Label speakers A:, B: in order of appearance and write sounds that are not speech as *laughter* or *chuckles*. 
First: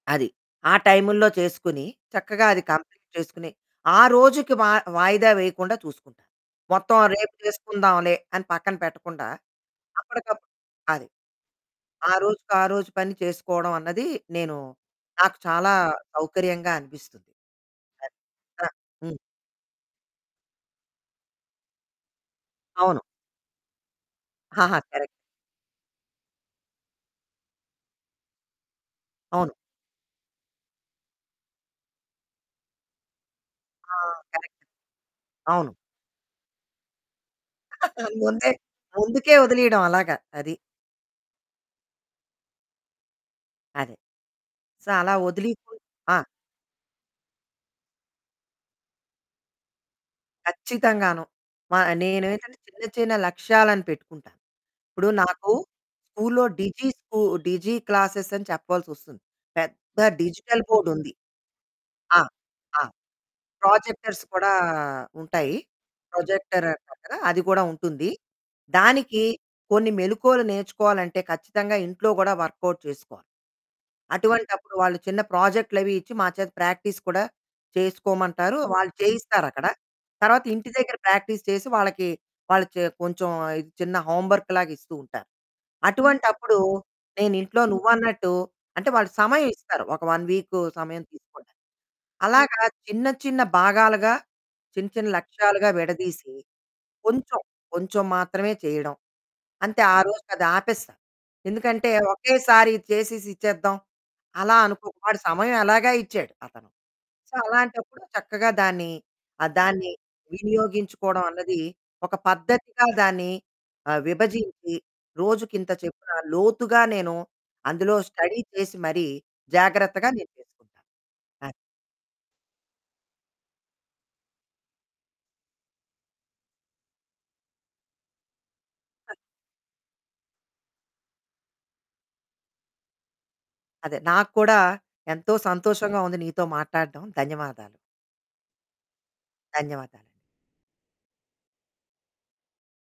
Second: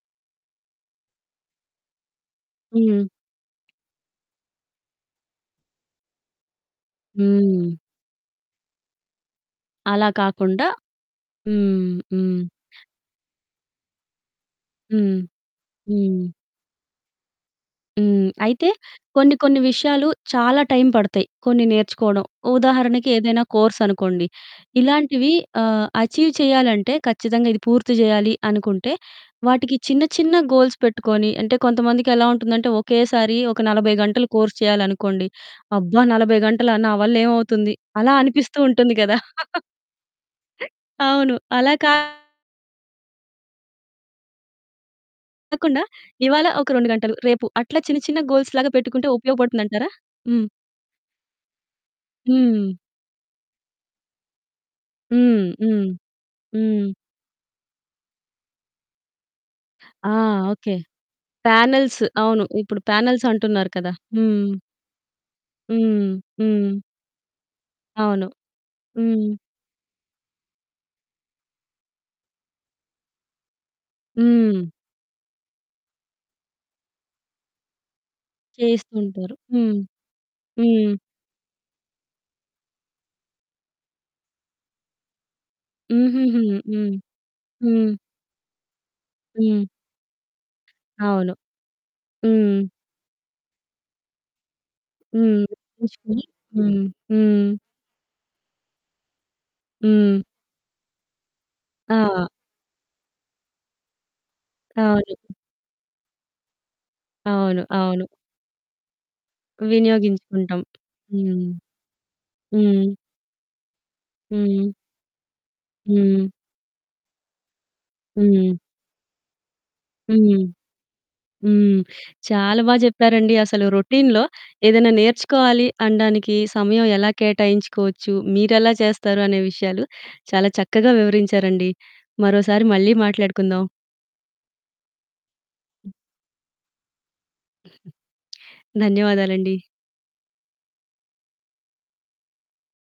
A: అది. ఆ టైములో చేసుకొని చక్కగా అది
B: హ్మ్.
A: కంప్లీట్ చేసుకొని, ఆ రోజుకి మా వాయిదా వేయకుండా చూసుకుంటాను. మొత్తం రేపు
B: హ్మ్.
A: చేసుకుందాంలే అని పక్కన పెట్టకుండా,
B: అలా
A: అప్పటికప్పుడు
B: కాకుండా
A: అది
B: హ్మ్,
A: ఆ
B: హ్మ్.
A: రోజుకి ఆ రోజు పని చేసుకోవడమన్నది నేను
B: హ్మ్.
A: నాకు చాలా
B: హ్మ్.
A: సౌకర్యంగా అనిపిస్తుంది. అది.
B: హ్మ్. అయితే
A: ఆ! హ్మ్.
B: కొన్ని కొన్ని విషయాలు చాలా టైం పడతాయి కొన్ని నేర్చుకోవడం.
A: అవును.
B: ఉదాహరణకి ఏదైనా కోర్సనుకోండి.
A: ఆహా! కరెక్ట్.
B: ఇలాంటివి ఆహ్, అచీవ్ చేయాలంటే ఖచ్చితంగా ఇది పూర్తి చేయాలి అనుకుంటే,
A: అవును.
B: వాటికి చిన్న చిన్న గోల్స్ పెట్టుకొని. అంటే కొంతమందికి ఎలా ఉంటుందంటే, ఒకేసారి ఒక
A: ఆ!
B: 40 గంటలు
A: కరక్ట్.
B: కోర్స్ చేయాలనుకోండి.
A: అవును.
B: "అబ్బా! 40 గంటలు నా వల్లేమవుతుంది?"
A: *chuckles*
B: అలా
A: ముందే
B: అనిపిస్తూ ఉంటుంది గదా! *chuckles*
A: ముందుకే వదిలేయడం. అలాగా. అది.
B: అవును. అలా కాకుండా...
A: అదే, సో, అలా వదిలీకు. ఆ!
B: ఇవాళ ఒక 2 గంటలు, రేపు అట్లా చిన్న చిన్న గోల్స్‌లాగా పెట్టుకుంటే ఉపయోగపడుతుందంటారా? హ్మ్.
A: కచ్చితంగాను. మా నేనేంటంటే
B: హ్మ్.
A: చిన్న చిన్న లక్ష్యాలను పెట్టుకుంటాను. ఇప్పుడు
B: హ్మ్.
A: నాకు
B: హ్మ్.
A: స్కూల్లో
B: హ్మ్.
A: డిజి స్కూ డిజి క్లాస్ అని చెప్పాల్సి వస్తుంది. పెద్ద
B: ఆ!
A: Digital
B: okay.
A: బోర్డ్ ఉంది.
B: పానెల్స్
A: ఆ!
B: అవును. ఇప్పుడు
A: ఆ!
B: పానెల్స్ అంటున్నారు కదా!
A: ప్రోజెక్టర్స్
B: హ్మ్.
A: కూడా ఉంటాయి.
B: హ్మ్.
A: ప్రొజెక్టర్
B: హ్మ్.
A: దాని పక్కన అది కూడా ఉంటుంది.
B: అవును.
A: దానికి
B: హ్మ్.
A: కొన్ని మెళకువలు నేర్చుకోవాలంటే ఖచ్చితంగా ఇంట్లో కూడా వర్కౌట్ చేసుకోవాలి.
B: హ్మ్.
A: అటువంటప్పుడు వాళ్ళు చిన్న ప్రాజెక్టులవి ఇచ్చి మాచేత ప్రాక్టీస్ కూడా చేసుకోమంటారు. వాళ్ళు
B: చేస్తూ ఉంటారు.
A: చేయిస్తారక్కడ.
B: హ్మ్,
A: తర్వాత ఇంటి
B: హ్మ్.
A: దగ్గర ప్రాక్టీస్ చేసి వాళ్ళకి, వాళ్ళు కొంచెం చిన్న హోంవర్క్ లాగ ఇస్తూ ఉంటారు.
B: హుహుహు.
A: అటువంటప్పుడు
B: హ్మ్,
A: నేనింట్లో
B: హ్మ్.
A: నువ్వన్నట్టు, అంటే వాళ్ళు
B: హ్మ్.
A: సమయమిస్తారు ఒక 1 వీక్ సమయం
B: అవును.
A: తీసుకోడానికి.
B: హ్మ్.
A: అలాగా చిన్న చిన్న భాగాలుగా, చిన్న చిన్న
B: హ్మ్.
A: లక్ష్యాలుగా
B: తీసుకొని
A: విడదీసి
B: హ్మ్,
A: కొంచెం,
B: హ్మ్.
A: కొంచెం మాత్రమే చేయడం, అంతే
B: హ్మ్.
A: ఆరోజుకది ఆపేస్తాను. ఎందుకంటే
B: ఆ!
A: ఒకేసారి చేసేసి ఇచ్చేద్దాం, అలా అనుకో వాడు
B: అవును.
A: సమయం ఎలాగా ఇచ్చాడు, అతను. సో
B: అవును,
A: అలాంటప్పుడు
B: అవును.
A: చక్కగా దాన్ని, దాన్ని
B: వినియోగించుకుంటాం.
A: వినియోగించుకోవడం
B: హ్మ్.
A: అన్నది ఒక పద్ధతిగా
B: హ్మ్.
A: దాన్ని ఆహ్,
B: హ్మ్.
A: విభజించి రోజుకింత చొప్పున
B: హ్మ్.
A: లోతుగా నేను అందులో స్టడీ
B: హ్మ్.
A: చేసి మరీ జాగ్రత్తగా నేను
B: హ్మ్.
A: చేసుకుంటాను. అది.
B: హ్మ్. చాలా బాగా చెప్పారండి. అసలు రొటీన్‌లో ఏదైనా నేర్చుకోవాలి అనడానికి సమయం ఎలా కేటాయించుకోవచ్చు, మీరెలా చేస్తారు అనే విషయాలు చాలా చక్కగా వివరించారండి. మరోసారి మళ్ళీ మాట్లాడుకుందాం.
A: అదే. నాకు కూడా ఎంతో సంతోషంగా ఉంది నీతో మాట్లాడడం, ధన్యవాదాలు.
B: ధన్యవాదాలండి.
A: ధన్యవాదాలు.